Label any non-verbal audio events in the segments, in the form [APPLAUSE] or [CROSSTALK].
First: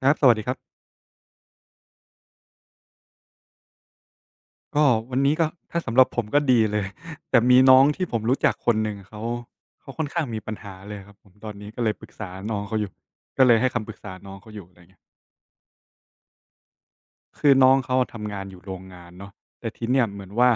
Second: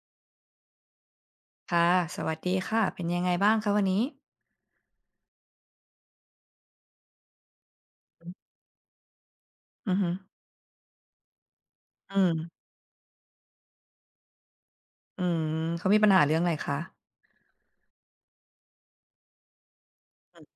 ครับสวัสดีครับค่ะ สวัสดีค่ะ เป็นยังไงบ้างคะวันนี้ก็วันนี้ก็ถ้าสำหรับผมก็ดีเลย [LAUGHS] แต่มีน้องที่ผมรู้จักคนหนึ่งเขาอือค่อฮึนข้างมีปัญหาเลยครับผมตอนนี้ก็เลยปรึกอืษาน้อมงเขาอยู่ก็เลยให้คำปรึกษาน้องเขาอยู่อะไรเงี้ยอืมเขามีปัญหาเรื่องอะไรคะคือน้องเขาอะทำงานอยู่โรงงานเนาะแต่ทีเนี่ยเหมือนว่า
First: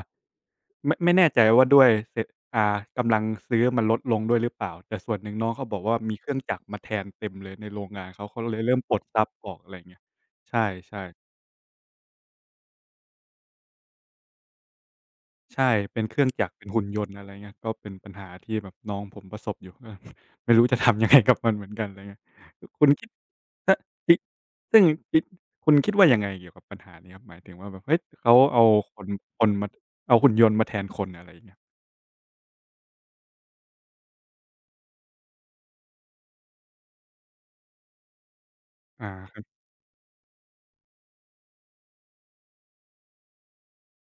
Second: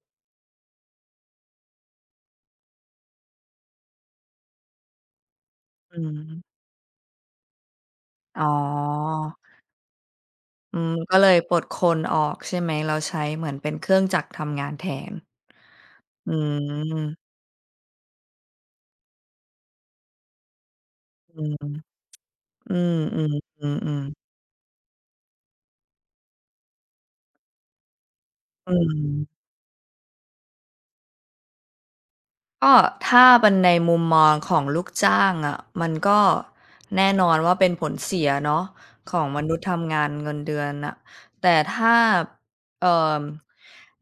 ไม่แน่ใจว่าด้วยเศรษอ่ากำลังซื้อมันลดลงด้วยหรือเปล่าแต่ส่วนหนึ่งน้องเขาบอกอืว่ามีเครื่องจักมรมาแทนเต็มเลยในโรงงานเขาอ๋อเลยเริ่มปลดทรัพย์ออกอะไรเงี้ยใอืมช่ก็เลๆ ยปลดคนออกใช่ไหมแล้วใช้เหมือนเป็นเครื่องจักรทำงานแทนใช่ เป็นเครื่ออืงจักรเป็นหุ่นยนต์อะมไรเงี้ยก็เป็นปัญหาที่แบบน้องผมประสบอยู่ ก็ [LAUGHS] ไม่รู้จะทำยังไงกับอืมันเหมือนกันอะมไรเงี้ยอืคุณมคิดอืถ้าอๆคิดๆๆซึ่งคิดคุณคิดว่ายังไงเกี่ยวกับปัญหานี้ครับ หมายถึงว่าแบบเฮ้ยเขาเอาอืคนคม นมาเอาหุ่นยนต์มาแทนคนอะไรอย่างเงี้ยก็ถ้าเป็นในมุมมองของลูกจ้างอะมันก็แน่นอนว่าเป็นผลเสียเนาะอาของคมรันุบษย์ทำงานเงินเดือนน่ะแต่ถ้าเอ่อ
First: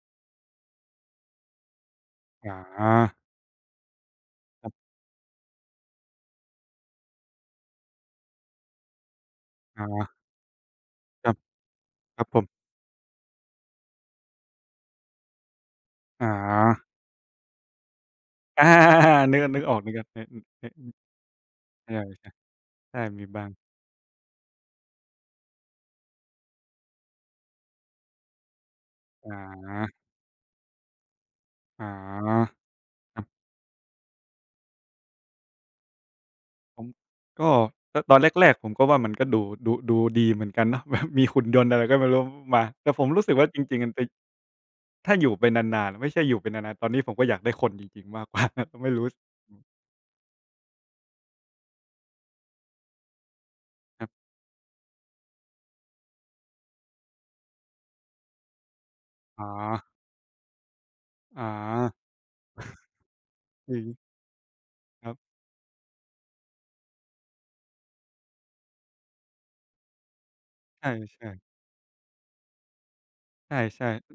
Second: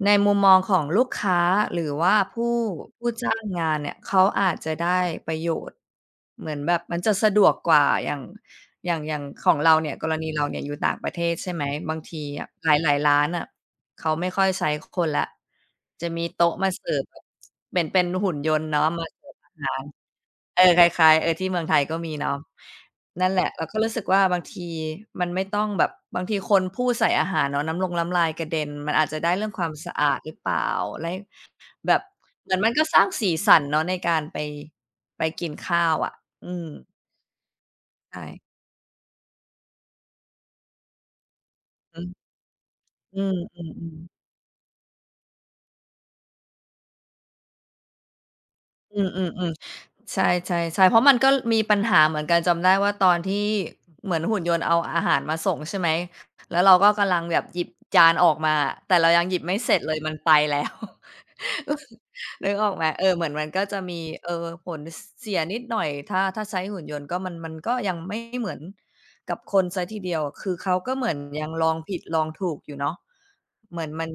ในมุมมองของลูกค้าหรือว่าผู้อาผู้จ้างงานเนี่ยเขาอาจครัจะบได้ประโยชน์เหมือนแบบมันจะสะดวกกว่าอย่างอย่างของเราอาเนี่ยกรณีเราเนี่ยอยู่ต่างประเทครัศบใช่ไหมบางคทีรับผมอะหลายๆร้านอะ เขาไม่ค่อยใช้คนแล้วจะอมีโต๊ะมาา เสิร์ฟแบบเหมือนเป็นหุ่นย [LAUGHS] นอาต์เนาะมาเสิร์ฟนึกอานึกอหาอกรนึกออกนึกเอนึอกคนึกล้ายๆเออที่เมืองไทยก็ใช่มีเนาะๆใช่มีนั่นแหบ้าละงเราก็รู้สึกว่าบางทีมันไม่ต้องแบบบางทีคนพูดใส่อาหารเนาะน้ำลงน้ำลายกระเด็นมันอาจจะอได้เรื่องความสะาอาดหรือเปล่าและอแบบเหมืา อนมันก็สร้างสีสันเนาะในการไปไปกินข้าวอะอืมผมก็ตอนใช่แรกๆผมก็ว่ามันก็ดูดีเหมือนกันเนาะ [LAUGHS] แบบมีหุ่นยนต์อะไรก็อือไม่รู้มาแต่ผมอืรู้สึมกว่าจริงๆมันไปๆๆ ถ้าอยู่ไปนานๆไม่ใช่อยู่ไปนานๆตอนนี้ผมก็อยากได้คนจริงๆมากกว่า [LAUGHS] ไม่อืรู้มอืมๆๆใช่ๆๆเพราะมันก็มีปัญหาเหมือนกันจำได้ว่าตอนที่ครัเหมือนบหุ่นยนต์เอาอาหารมาส่งใช่ไหมแล้วเราก็กำลังแบบหยิบจานออกมาอะแต่เรายังหยิบอ๋อไม่เสร็จเลยมันไปแล้ว อ๋อ [LAUGHS] นึกออกไหมเออเหมือนมันก็จจะริงมีเออผลสครัเสีบยนิดหน่อยถ้าใช้หุ่นยนต์ก็มันก็ยังไม่เหมือนกับคนเสียทีเดียวคือเขาใชก็เหมือน่ยังๆลองผิดลองถูกอยู่เนาะเหมือใช่นมัน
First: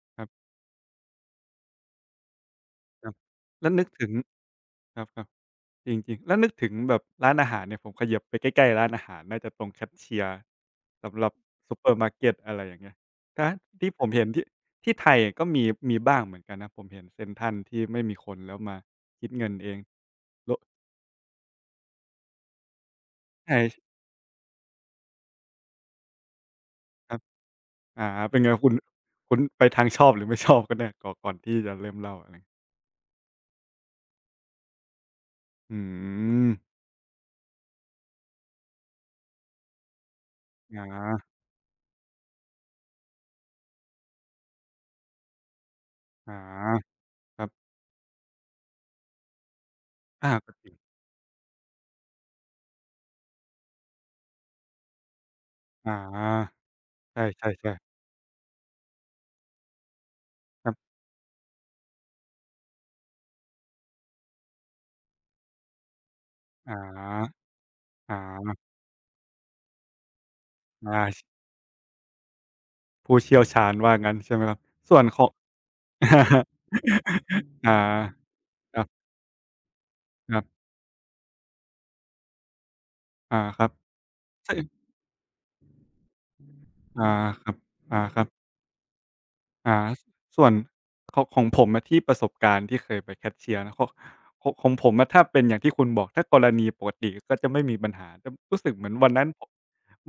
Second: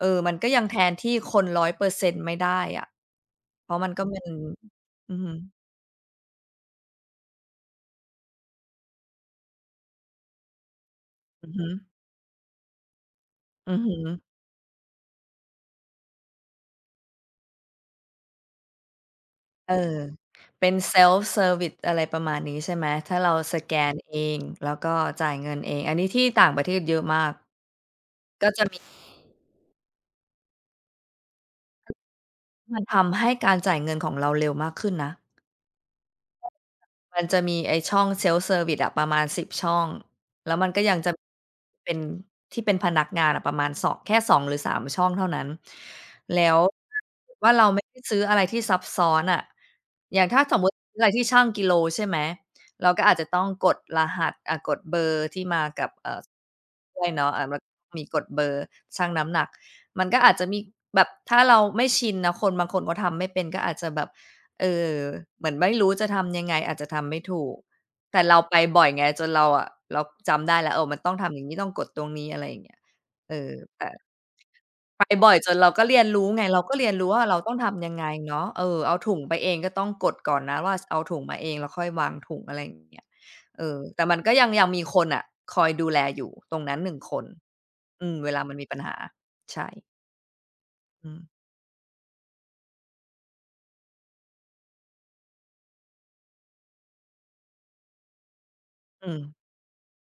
เอๆอครับมันก็ยังแทนที่คนร้อยเปอร์เซ็นต์ไม่ได้อะครับเพแล้วราะนึมักนก็ถึง เป็นครับอืคอรับฮึจริงๆแล้วนึกถึงแบบร้านอาหารเนี่ยผมเขยิบไปใกล้ๆร้านอาหารน่าจะตรงแคชเชียร์สำหรับอือฮึซูเปอร์มาร์เกตอะไรอย่างเงี้ยถ้าอือที่ฮึผมเห็นที่ไทยก็มีมีบ้างเหมือนกันนะผมเห็นเซ็นทรัลที่ไม่มีคนแล้วมาคิดเงินเอเอองโละเป็นเซลฟ์เซอร์วิอะไรประมาณนี้ใช่ไหมถ้าเราสใช่แกนเองแล้วก็จ่ายเงินเองอันนี้ที่ต่างประเทศเยอะครัมาบก อ่าเป็นไงคุณคุณไปทางชอบหรือไม่ชอบกันแน่ก่อนที่จะเริ่มเล่าอะไรมันทำให้การจ่ายเงินของเราเร็วมากขึ้นนะ อืมมันจะมีไอ้ช่อง self service อะประมาณ10ช่อง แล้วมันก็ยังอาจะเป็นที่เป็นพนักงานอะประมาณสองแค่2หรือ3ช่องเท่านั้น อาแล้วถ้าเกิดครัว่าเราบไม่ได้ซื้ออะไรที่ซับซ้อนน่ะอย่างอาถ้าก็สมจมุริติงซื้ออะไรที่ชั่งกิโลใช่ไหม เราก็อาจจะต้องกดรหัสอ่ากดเบอร์ที่มากับอาด้วยใชเนาะอ่ามัน่ๆๆมีกดเบอร์ชั่งน้ำหนักมันก็อาจจะมีครับแบบถ้าเราไม่ชินนะคนบางคนเขาทำไม่เป็นก็อาจจะแบบ เออเหมือนไม่รู้จะทำยังไงออาจจะทำไม่าถูกอแต่เราไปาบ่อยไงจนเราอะเราจำได้แล้วเออมันต้อา องทำอย่างงี้ต้องกดตรงนี้อะไรอย่างเงี้ยผู้เอเชี่ยวอชาญแต่ว่างั้นใช่ไหมครับ ส่ไปวนขอบ่ง อยจนเราก็เรียนรู้ไงเราก็เรียนรู้ว่าเราต้อง [LAUGHS] อาทำยังไงเนาะเออครัเอาบถุงไปเองก็ต้องกดคก่อนรันะบว่าสเอาถุงมาเองแล้วค่อยวางถุงอะไรอย่างเงี้ยอาคเอรับอแต่มันก็ยังมีใช่คนน่ะคอยดูแลอยู่ตรงนั้นหนึ่งอาคนครับอาอืมครับเวลามันมีปัญหาใช่อาส่วนอืขมองของผมอะที่ประสบการณ์ที่เคยไปแคชเชียร์นะของผมอะถ้าเป็นอย่างที่คุณบอกถ้ากรณีปกติก็จะไม่มีปัญหาจะรู้สึกเหมือนอืวันมนั้น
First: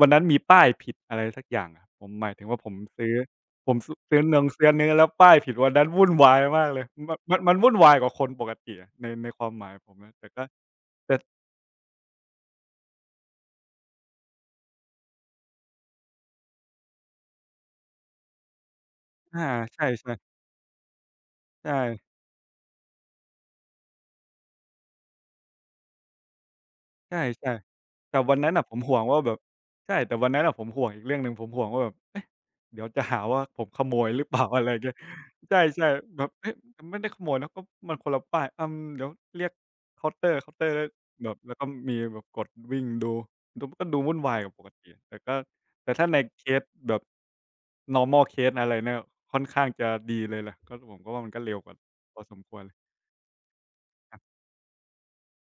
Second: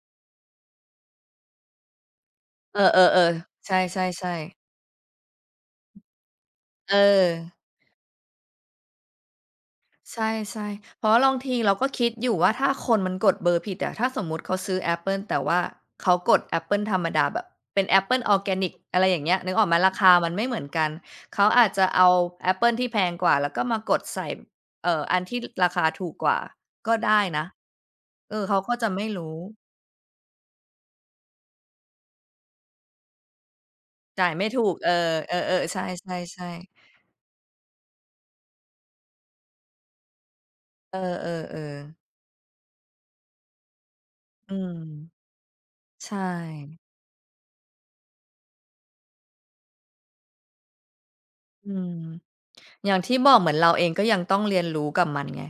วันนั้นมีป้ายผิดอะไรสักอย่างอะผมหมายถึงว่าผมเอซื้ออๆๆผใชมซซื้อ่นงๆซื้อๆเนื้อแล้วป้ายผิดวันนั้นวุ่นวายมากเลยเออ มันวุ่นวายกว่าคนปกติอะในความหมายผมนะใชแต่ก็ ่ๆเพราะแต่บางทีเราก็คิดอยู่ว่าถ้าคนมันกดเบอร์ผิดอะถ้าสมมุติเขาซื้อแอปเปิลแต่ว่าเขากดแอปเปิลธรรมดาแบบเป็นแอปเปิลออร์แกนิกอะไรอย่างเงี้ยอานึกออกไหมใช่ราคามัๆนไม่เหมือนกันเขาอาจจะเอาใช่แอปเปิลที่แพงกว่าแล้วก็มากดใส่อันที่ราคาถูกกว่าก็ได้นะใช่ๆแต่เอวันอนั้นเขาน่ะผก็มจะห่วงไม่ว่าแบรู้บใช่แต่วันนั้นน่ะผมห่วงอีกเรื่องหนึ่งผมห่วงว่าแบบเอ๊ะเดี๋ยวจะหาว่าผมขโมยหรือจ่ายเปล่า ไม่ [LAUGHS] อะถูไรกอย่างเออเงี้ยเอใชอๆใช่ๆแบบ่เฮ้ยๆๆมันไม่ได้ขโมยนะก็มันคนละป้ายอืมเดี๋ยวเรียกเคาน์เตอร์ก็เอแบบแล้วก็อๆมีๆแบบกดวิ่งดูก็ดูวุ่นวายกอืว่าปกมติแต่ก็แต่ถ้าในใช่เคสแบบ normal case อะไรเนี่ยค่อนข้างจะดีเลยแหละก็ผมก็ว่ามันก็เร็วกอืว่าม พอสมควรเลยอย่างที่บอกเหมือนเราเองก็คยัรังต้อบงเรียนรู้กับมันไง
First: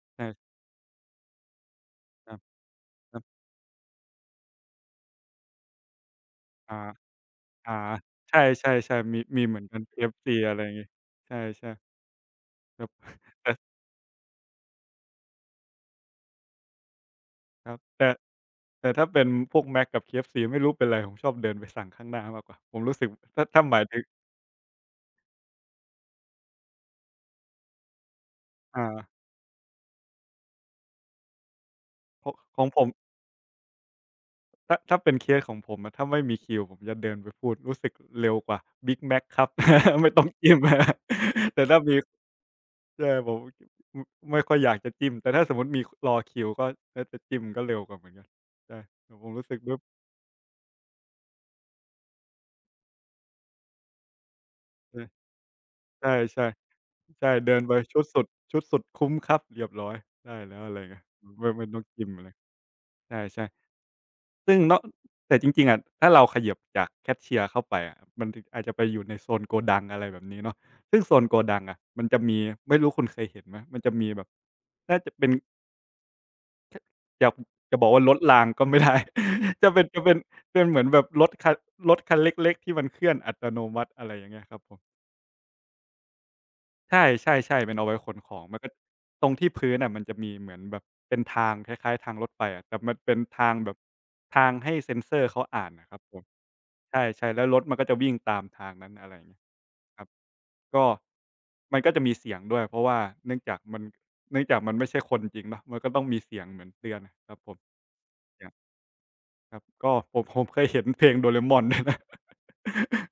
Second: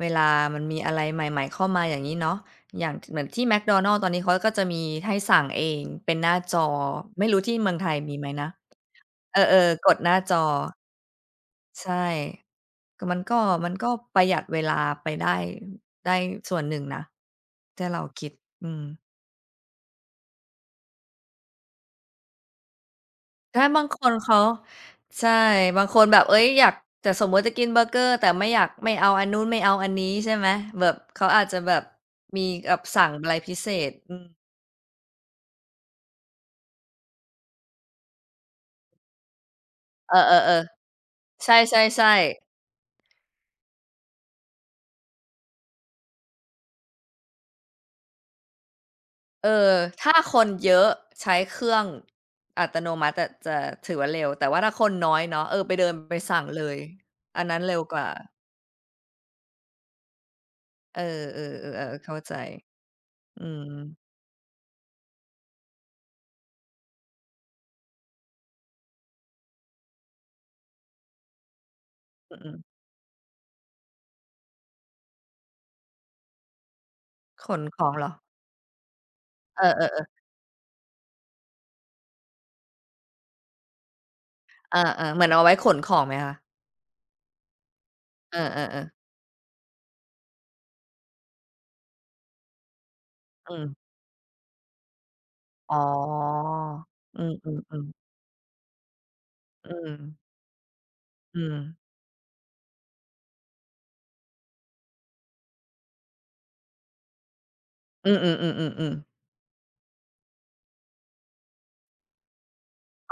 เวลาใช่มันมีอะไรใหม่ๆเข้ามาอย่างนี้ครัเนาะบอย่างคเหรัมือนบที่ McDonald's ตอนนี้เขาก็จะมีให้สั่งเองเป็นหน้าจอ อา ไม่รู้ที่เมือาองไทยมีไหมใชนะ ่ๆๆมีเอมีเหมือนอกัน ๆกดหน้าจ KFC อ อะไรอย่างงี้ใช่ใช่ๆครับ ก็มัน [LAUGHS] ก็แต่มันก็ประหยัดเวลาไปได้ได้ส่วนหนึ่งนะครับถ้าเราแต่คิดอืม แต่ถ้าเป็นพวก Mac กับ KFC ไม่รู้เป็นไรผมชอบเดินไปสั่งข้างหน้ามากกว่าผมรู้สึกถ้าใช่ถ้าหมาบายงคถึงนเขาใช่บางคนแบบเฮ้ยอยากแต่สมมุติจะกินเบอร์เกอร์แต่ไม่อยากอ่าไม่เอาอันนู้นไม่เอาอันนี้ใช่ไหมแบบเขาอาจจะแบบขมีของแบผบมสั่งอะไรพิเศษอืมถ้าถ้าเป็นเคสของผมอะถ้าไม่มีคิวผมจะเดินไปพูดรู้สึกเร็วกว่า "Big Mac ครับ [LAUGHS] ไม่เอต้องจิ้ม อๆๆใ [LAUGHS] แต่ถ้ามีช่ๆๆใช่ผมมไม่ค่อยอยากจะจิ้มแต่ถ้าสมมุติมีรอคิวก็ก็จะจิ้มก็เร็วกว่าเหมือนกันใช่ผมรู้เอสึกอด้วยถ้าคนเยอะใช้เครื่องอัตโนมัติอะจะถือว่าเร็วแต่ว่าถ้าคนน้อยเนาะเออไปเดินไปใช่สั่ใช่งเลยๆ ใช่อันเดินั้นนไปเร็วกว่าชุดสุดคุ้มครับเรียบร้อยได้แล้วอะไรเอเงี้ยอๆๆไม่ต้เอองอจิ้มเข้าอะไรใจใอืช่มๆซึ่งเนาะแต่จริงๆอะถ้าเราเขยิบจากแคชเชียร์เข้าไปอะมันถึงอาจจะไปอยู่ในโซนโกดังอะไรแบบนี้เนาะซึ่งโซนโกดังอะมันจะมีอือไม่รู้คุณเคยเห็นไหมมันจะมีแบบน่าจะเป็นจะๆขนจะขบออกงเหว่ารอรถรางก็ไม่ได้ เอ [LAUGHS] จะเป็นจะอเป็นๆเป็นเหมือนแบบรถคันเล็กๆที่มันเคลื่อนอัตโนมัติอะไรอย่างเงี้ยครับผๆม อาๆเหมือนเอาไว้ขนของไหมคะ ใช่ๆๆเป็นเอาไว้ขนขเอองมันก็อๆๆตรงที่พื้นอะมันจะมีเหมือนแบบเป็นทางคล้ายๆทางรถไฟอะแต่มันเป็นทางอืแบบมทางให้เซ็นเซอร์เขาอ่านอ๋อน่ะครับผมใอืช่ๆแล้วรถมันมก็ๆจะๆวิ่งตามทางนั้นอะไรอย่างเงี้ยอืมครับก็อืมมันก็จะมีเสียงด้วยเพราะว่าเนื่องจากมันเนื่องจากมันไม่ใช่คนจริงเนาะมันก็ต้องมีเสียงเหมือนเตือนนะครับผมอือย่างอๆๆๆๆครับก็ผมเคยเห็นเพลงโดเรม่อนด้วยนะ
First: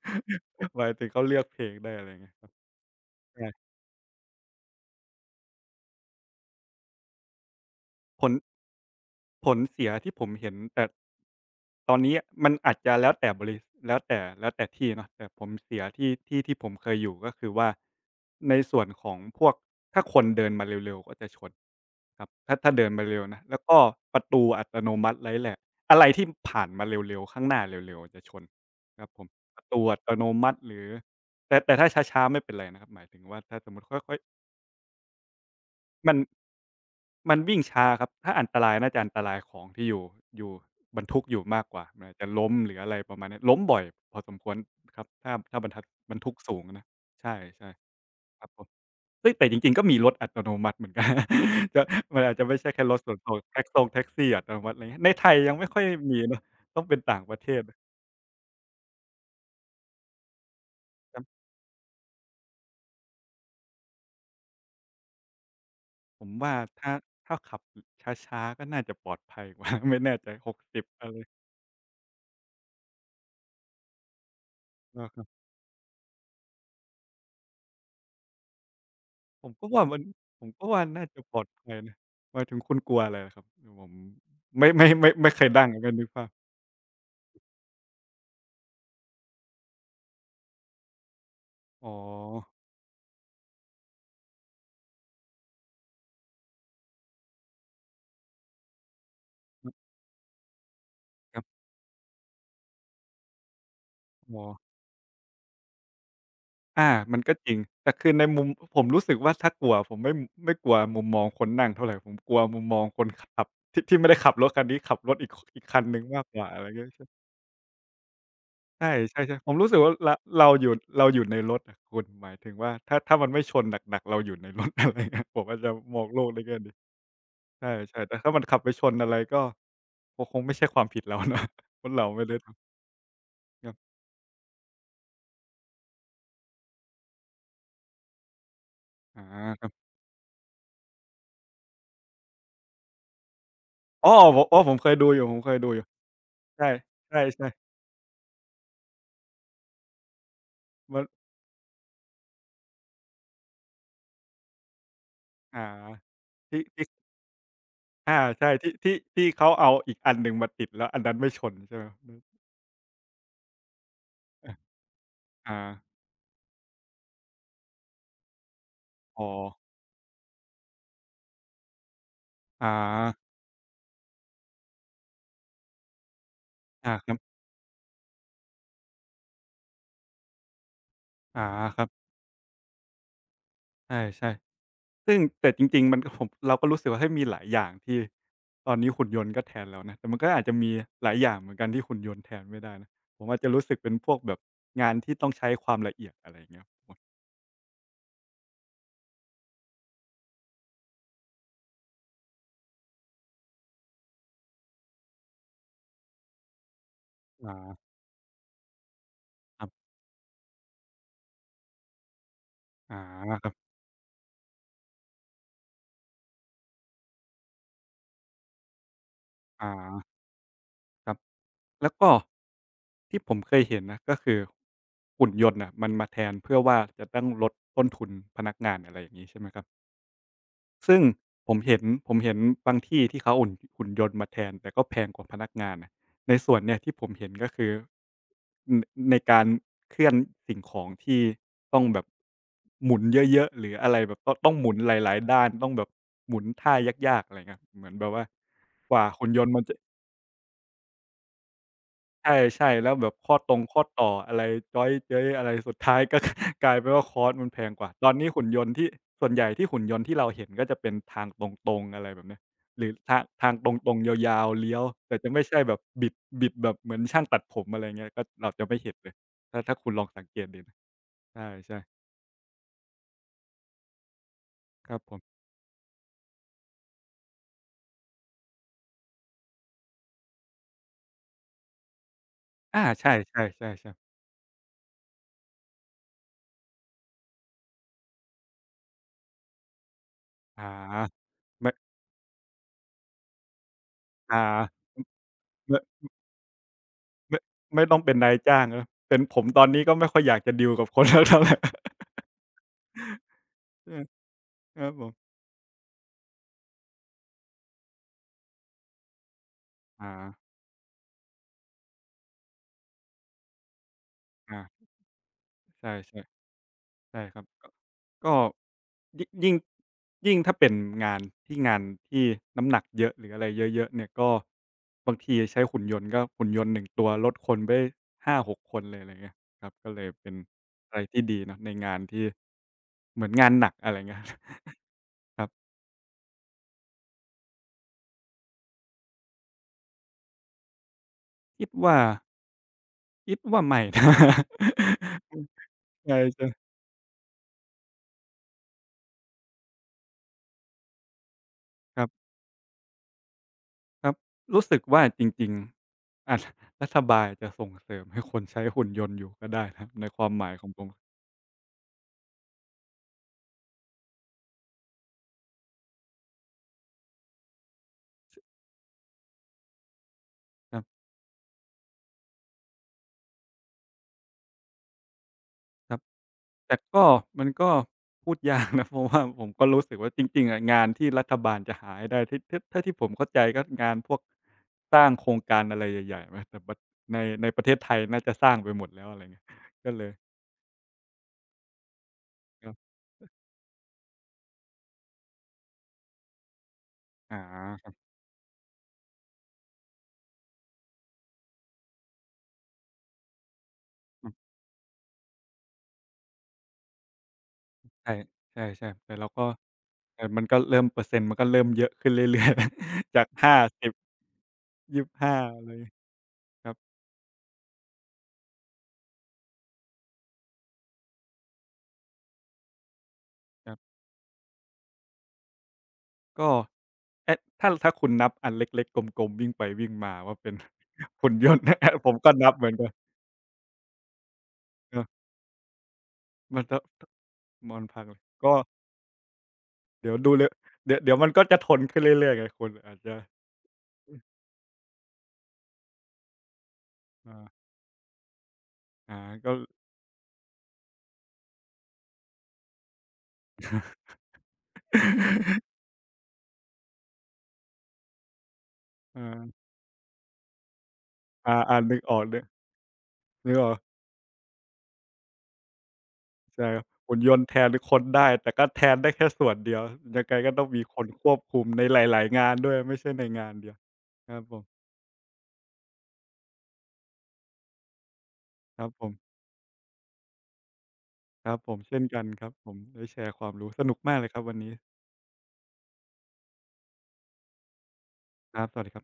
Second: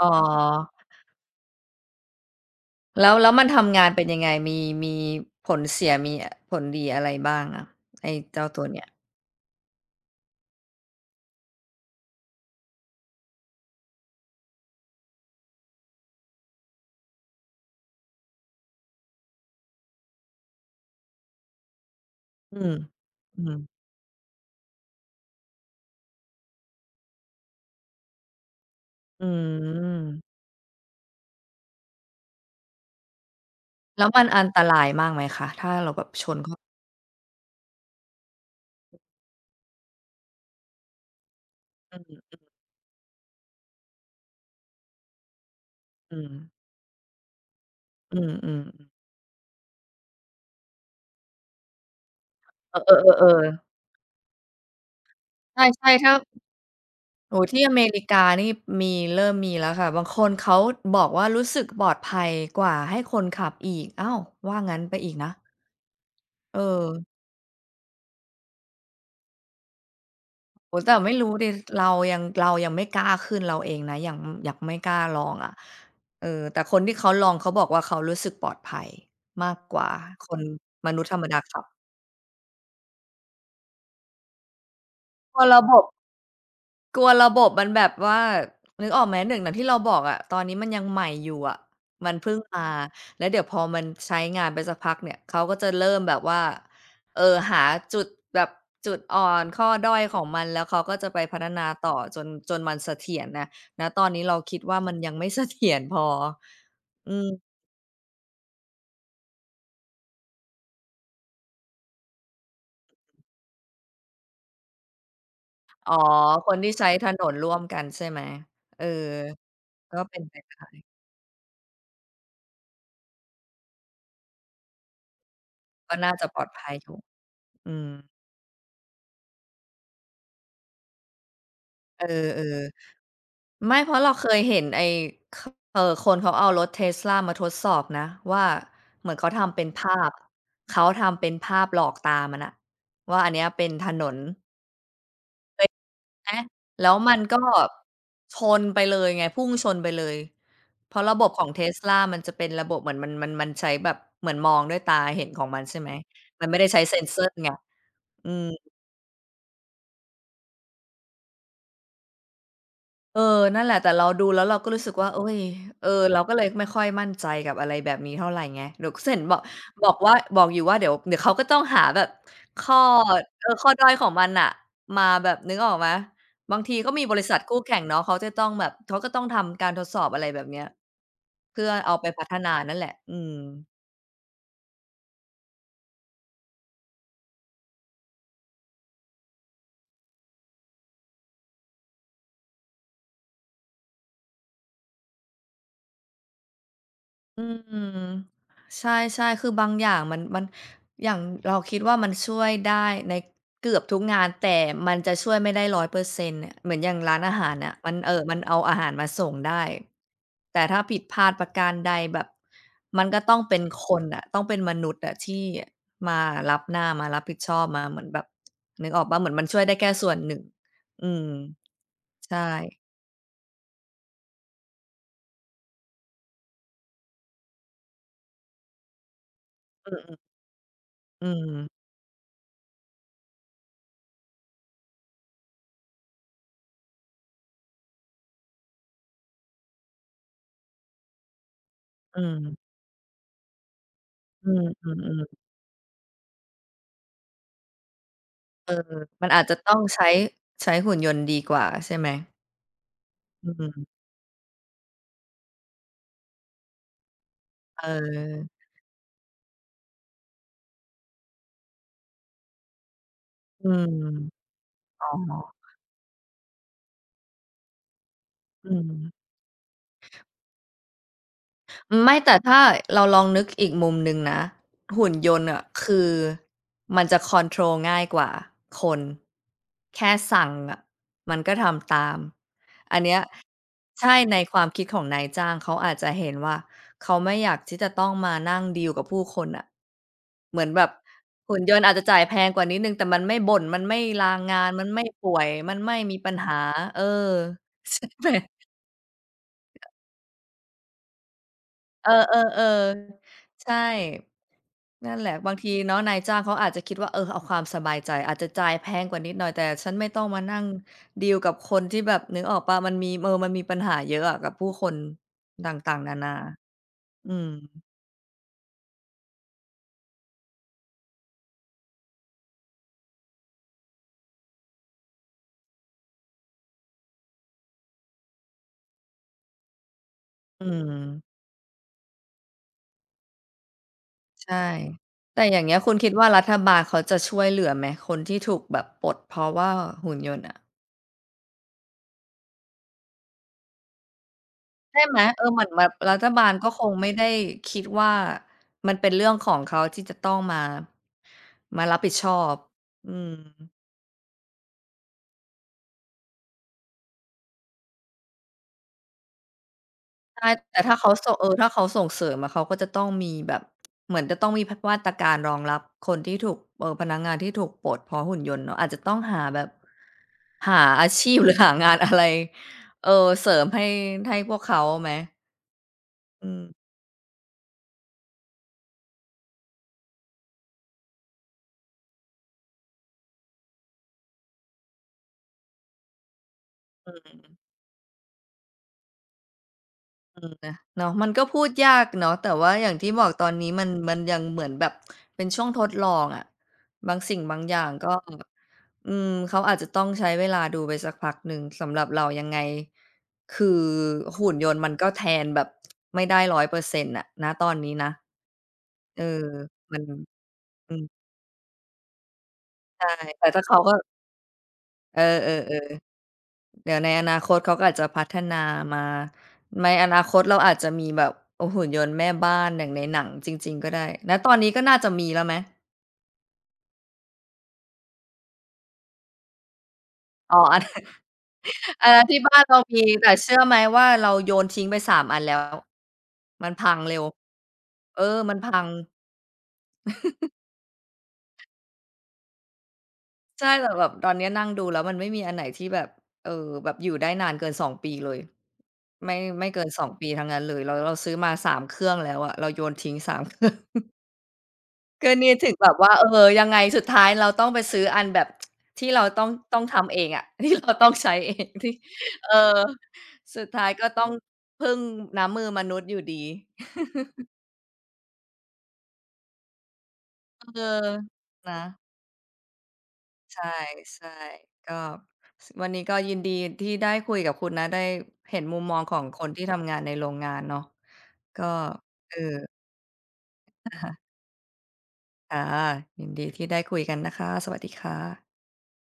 อ๋อ หมายถึงเขาเลือกเพลงได้อะไรอย่างเงี้ยครับแล้วแล้วมันใช่ทำงานเป็นยังไงมีมีผลเสียมีอผลดีอะไรบ้างอะไอ้ผล เจ้าตัวเนี้ยผลเสียที่ผมเห็นแต่ตอนนี้มันอาจจะแล้วแต่บริแล้วแต่ที่เนาะแต่ผมเสียที่ผมเคยอยู่ก็คือว่าในส่วนของพวกถ้าคนเดินมาเร็วๆก็จะชนครับอืถ้ามเดินมาเร็วอืนะมแล้วก็ประตูอัตโนมัติไรแหละอะไรที่ผ่านมาเร็วๆข้างหน้าเร็วๆจะชนครับผอืมประตูอัมตโนมัติหรือแต่ถ้าช้าๆไม่เป็นไรนะครับหมายถึงว่าถ้าสมมุติแล้วค่อยมันอันตรายมากไหมคะถ้าเราแบๆบมัน ชนเข้ามันวิ่งช้าครับ ถ้าอันตรายน่าจะอันตรายของที่อยู่อยู่บรรทุกอยู่มากกว่าอืมันอาจจะมล้มหรืออะไรประมาณเนี้ยล้มบ่อยพอสมควรครับถ้าบรรทัดบรอืรทุมกสูงอะนะใช่อืๆครับผมมๆเฮ้ยแต่จริงๆก็มีรถอัตโนมัติเหมือนกัน [LAUGHS] จะมันอาจจะไม่ใช่ๆแค่เอรถส่วนอตัวๆๆแท็ๆกซงแท็กซี่อัตโนมัติอะไรเงี้ยในไทยยังใชไม่ค่อย่ๆถ้า มีเนาะต้องเป็นต่างปโอ้ระโฮเทศที่อนะเมริกานี่มีเริ่มมีแล้วค่ะบางคนเขาบอกครัว่าบรู้สึกปลอดภัยกว่าให้คนขับอีกอ้าวว่างั้นไปอีกนะผมว่าเออถ้าขับช้าๆก็น่าจะปลอดภัยกว่า [LAUGHS] ไม่แน่ใจหกโอ้สิโฮบแต่อะไม่ไรรู้ดิเรายังเรายังไม่กล้าขึ้นเราเองนะยังยังไม่กล้าเออลคอรับ งอะเออแต่คนที่เขาลองเขาบอกว่าเขารู้สึกปลอดภัยผมามกก็กว่าว่ามันคนผมก็ว่ามนุษน่าย์ธรจะรมปดาลอดขัภัยบนะหมายถึงคุณกลัวอะไรเหรอครับคือผมไม่พเคอยระดั่งบเหมือบ นกันึกภาพกลัวระบบมันแบบว่านึกออกไหม1อย่างที่เราบอกอะตอนนี้มันยังใหม่อยู่อะอ๋อมันเพิ่งมาแล้วเดี๋ยวพอมันใช้งานไปสักพักเนี่ยเขาก็จะเริ่มแบบว่าหาจุดแบบจุดอ่อนข้ออือด้อยของมันแล้วเขาก็จะไปคพัรัฒบนาต่อจนจนมันเสถียรน่ะณตอนนี้เราอ๋อคิดว่ามันยังไม่เสถียรพออามัอืนก็จมริงแต่คือในมุมผมรู้สึกว่าถ้ากลัวผมไม่กลัวมุมมองคนนั่งเท่าไรผมกลัวมุมมองคนขับที่ไม่ได้ขับรถคันนี้ขับรถอีกคอีกคันอ๋อหนึ่งมากกว่าคนอะไรที่ใช้ถเงี้ยนนร่วมกันใช่ไหมเออใช่ใช่ใช่ๆผมรู้สึกว่าก็รเป็นไปเราอยู่ในรถอะคุณหมายถึงว่าถ้ามันไม่ชนหนักๆเราอยู่ในรถ [LAUGHS] อะไรเงี้ยผมอาจจะก็มองน่าโลจะกปในลอดแง่ภัดี ยอยู่ใช่อืมๆแต่ถ้ามันขับไปชนอะไรก็ก็คงไม่ใช่ความผิดเราเนาะ [LAUGHS] คนเออเราไม่ได้ทำๆ ครัไม่เพบราะเราเคยเห็นไอ้คคนเขาเอารถ Tesla มาทดสอบนะว่าเหมือนอาเขาทำเป็คนรับภาพเขาทำเป็นภาพหลอกตามันน่ะว่าอันเนี้ยเป็นถนอ้อนผมอ้อผมเคยดูอยู่อาใช่แล้วใชมันก็่ชนไปเลยไงพุ่งชนไปเลยเพๆมัราะนระบบของ Tesla มันจะเป็นระบบเหมือนมันใช้แบบเหมือนมองด้วยตาเห็นของมันอาใช่ไหมมันไม่ที่ได้ใช้ที่เซ็นเซอร์ไงอาอืม ใช่ที่เขาเอาอีกอันหนึ่งมาติดแล้วอันนั้นไม่ชนใช่ไหมเออนั่นแหละแต่เราดูแล้วอเราก็รู้สึกว่าเฮ้ยออาเออเราก็เลยไม่ค่อยมั่นใจกับอะไรแบบนี้เท่าไรไงเดี๋ยวเห็นอ๋อบอกบอกว่าบอกอยู่ว่าเดี๋ยวเดี๋ยวเขาก็ต้องหาแบบอาข้อเออข้อด้อยของมันน่ะมาแบบนึกออกไหมบางทีก็อามีคบรับริษัทคู่แข่งเนาะเขาจะต้องแบบเขาก็ต้องทำการทดสอบอะไรแบบเนี้ยอาเพื่อครับเอาไปพัฒนานั่นแหละอืม ใช่ๆ ซึ่งแต่จริงๆมัน [LAUGHS] ผมเราก็รู้สึกว่าเฮ้ยมีหลายอย่างที่ตอนนี้หุ่นยนต์ก็แทนเรานะแต่มันก็อาจจะมีหลายอย่างเหมือนกันที่หุ่นยนต์แทนไม่ได้นะผมอาจจะรู้สึกเป็นพวกแบบงานที่ต้องใช้ความละเอียดอะไรอย่างเงี้ยผมอืมใช่ใช่คือบางอย่างมันอย่างเราคิดว่ามันช่วยได้ในเกือบทุกงานแต่มันจะช่วยไม่ได้100%เปอร์เซ็นต์เนี่ยเหมือนอย่างร้านอาหารน่ะอามันมันเอาอาหารมาส่งได้ครับแต่ถ้าผิดพลาดประการใดแบบอามันก็ต้องครัเป็นบคนน่ะต้องเป็นมนุษย์อะที่มารับหน้ามารับผิดชอบมาเหมือนแบบนึกออกเปล่าเหมือนมันช่วยได้แค่ส่อาวนหนึ่งคอืรับมแล้วก็ใช่ที่ผมเคยเห็นนะก็คือหุ่นยนต์น่ะมันมาแทนเพื่อว่าจะต้องลดต้นทุนพนักงานอะไรอย่างงี้ใช่ไหมครับ อือๆซึ่งอืผมเห็มนผมเห็นบางที่ที่เขาเอาหุ่นหุ่นยนต์มาแทนแต่ก็แพงกว่าพนักงานนะในส่วนเนี่ยที่ผมเห็นก็คืออในการเคลื่อนสิ่งของที่ต้องแบบอืมหมุนเยอะๆหรืออะไรแบบตอืต้องหมุนอหืลายๆๆ ด้านต้องแบบหมุนท่ายากๆอะไรเงี้ยเหมือนแบบว่าเอกอว่ามัหุ่นนยอาจนต์จะมันจะ ต้องใช้ใช้หุ่นยนต์ดีกว่าใช่ไหมใช่ๆแล้วแบบข้ออืตรงข้อมต่ออะไรจ๊อยเจ๊ยอะไรสุดท้ายก็ [LAUGHS] กลายเป็นว่าคอร์สมันแพงกว่าตอนนี้หุ่นเออยนต์ที่ส่วนใหญ่ที่หุ่นยนต์ที่เราเห็นก็จะเป็นทางตรงๆอะไรแบบเนี้ยหรือทางอืตรงๆยาวมๆเลี้ยวอ๋อแต่จะไม่ใช่แบบบิดแบบเหมือนช่างตัดผมอะไรเงี้ยก็เราจะอืไม่เห็นเลยม ถ้าคุณลองสังเกตดูนะใช่ๆไม่แต่ถ้าเราลองนึกอีกมุมหนึ่งนะครับหุ่ผนยมนต์อะคือมันจะคอนโทรลง่ายกว่าคนแค่สั่งอะมันก็ทำตามอาอันใช่เนี้ยๆๆๆใช่ในความคิดของนายจ้างเขาอาจจะเห็นว่าเขาไม่อยากที่จะต้องมานั่งดีลกับผู้คนน่ะเหมือาอนแบบหุ่นไม่ยนต์อาจจะจ่ายแพงกว่านิดหนึ่งแต่มันไม่บ่นมันไม่ลางาอานมันไม่ป่วยมันไม่ไม่มีปัญหาเออ ไม่ไม่ [LAUGHS] ต้องใช่เป็นไหม นายจ้างเนาะเป็นผมตอนนี้ก็ไม่ค่อยอยากจะดีลกับคนแล้วเท่าไร เ [LAUGHS] ออๆๆใช่เออครับผม นั่นแหละบางทีเนาะนายจ้างเขาอาจจะคิดว่าเออเอาความสบายใจอาจจะจ่ายแพงกว่านิดหน่อยแต่ฉันไม่ต้องอามานั่งดีลกับคนที่แบบนึกออกเปล่ามันมีเออมันมีปัญหาเยอะอะกับอาผู้คนตใช่่างๆนานาๆใช่อืครับมก็ก็ยิยิ่งถ้าเป็นงานงานที่น้ำหนักเยอะหรืออะไรเยอะๆเนี่ยก็บางทีใช้หุ่นยนต์ก็หุ่นยนต์1ตัวลดคนไปได้5-6คนเลยอะไรเงี้ยครับก็เลยเป็นอืมอะไรที่ดีเนาะในงานที่เหมือนงานหนักอะไรเงี้ย [LAUGHS] ใช่คแต่รัอย่างบเงี้ยคุณคิดว่ารัฐบาลเขาจะช่วยเหลือไหมคนที่ถูกแบบปลดเพราะว่าหุ่นยนต์อะ คิดว่าคิดว่าไม่นะ ใช่ไหม [LAUGHS] อืเอมอเหมือนแบบใรัฐช่บาลก็ๆคงไม่ได้คิดว่ามันเป็นเรื่องของเขาที่จะต้องมามารัคบรัผิดชบ อบอืมครับรู้สึกว่าจริงๆอาจ [LAUGHS] รัฐบาลจะส่งเสริมให้คนใช้หุ่นยนต์อยู่ก็ได้นะครับในความหใช่มายของผแต่มถ้าเขาสงถ้าเขาส่งเสริมอะเขาก็จะต้องมีแบบเหมือนจะต้องมีพมาตรการรองรับคนที่ถูกพนักงานที่ถูกปลดเพราะหุ่นยนต์เนาะอาจจะต้องหาแบบครัหาบอาชีพ [LAUGHS] หรือหางานอะไรเออเสริมให้ให้พวกเขาไหมครับอืม แต่ก็มันก็พูดยากนะ [LAUGHS] เพราะว่าผมก็รู้สึกว่าจริงๆอะงานที่รัฐบาลจะหาให้ได้ที่ถ้าที่ผมเข้าใจก็งานพวกสร้างโครงการอะไรใหญ่ๆไหมแต่บัดในในประเทศไทยน่าจะสร้างไปหมดแล้วอะไรเงี้ย [LAUGHS] ก็เลยอืมนะเนาะมันก็พูดยากเนาะแต่คว่ารัอย่าบงที่บอกตอนนี้มันยังเหมือนแบบเป็นช่วงทดลองอะบางสิ่อางบางอคย่างรับก็อืมเขาอาจจะต้องใช้เวลาดูไปสักพักหนึ่งสำหรับเรายังไงคืออืหุ่มนยนต์มันก็แทนแบบไม่ได้100%อยเปอร์เซ็นต์อะนะตอนนี้นะใช่ใช่ๆแต่เออเราก็มันแต่มันก็เริ่มอืเปอมร์เซ็นต์มันก็เริ่มเยอะขึ้นเรื่อยๆ [LAUGHS] แล้วใช่จากแต่ห้าถ้าเขาสิก็บ เออ25เลเอยอ ครัเดี๋ยบวในอนาคตเขาก็อาจจะพัฒนามาในอนาคตเราอาจจะมีแบบโอ้หุ่นยนต์แม่บ้านอย่างในหนังจคริงรัๆก็บได้ณตอนนี้ก็น่าจะมีแล้วไหมก็แอ๊ถ้าคุณนับอันเล็กๆกลมๆวิ่งไปวิ่งมาว่าเป็อ๋น อ [LAUGHS] อัน [LAUGHS] หุ่นยนต์ [LAUGHS] แอ๊อัผนมนั้นก็ที่นับบ้านเหมือนเรากันมีแต่เชื่อไหมว่าเราโยนทิ้งไปเออ3อันแล้วมันมันจะพังตเร็วมันพังเออก็มันพังเดี๋ยวดูเลยเดี๋ยวมันก็จะทนขึ้นเรื่อยๆไงคุณอาจจะใช่แต่แบบตอนเนี้ยนั่งดูแล้วมันไม่มีอันไหนที่แบบเออแบบอยู่ได้นาอานเกินสองปีเลยหาไม่ก็ ไม่เกินสองปีทั้งนั้นเลยแล้วเราซื้อมา3 เครื่องแล้วอะเราโยนทิ้ง3เครื่อง [LAUGHS] ก็นี่ถึงแบบว่าเออยังไงสุดท้ายเราต้องไปซื้ออันแบบที่เราต้องเออต้องทำเองอะ [LAUGHS] ที่เราต้องใช้เออางอาที่นึกออกเออนึกสุอดอกท้ายก็ต้องพึ่งน้ำมือมนุษย์อยู่ดีใช่ครับหุ่นยนต์แทนคนได้แต่ก็แทนได้แค่ส่วนเดียวยังไงก็ต้องเออมีคนควบคุมนะในหลายๆงานด้วยไม่ใช่ในงานใชเดียว่ครับผมๆก็สวันนี้ก็ยินดีที่ได้คุยกับคุณนะได้เห็นมุคมรับมอผงขม องคนที่ทำงานในโรงงานเนาะครับก็ผมเช่นกันเออครับผมได้แชร์ความรู้สนุกมากเลยครับวันนี้ค่ะยินดีที่ได้คุยกันนะคะสวัสดีค่ะครับสวัสดีครับ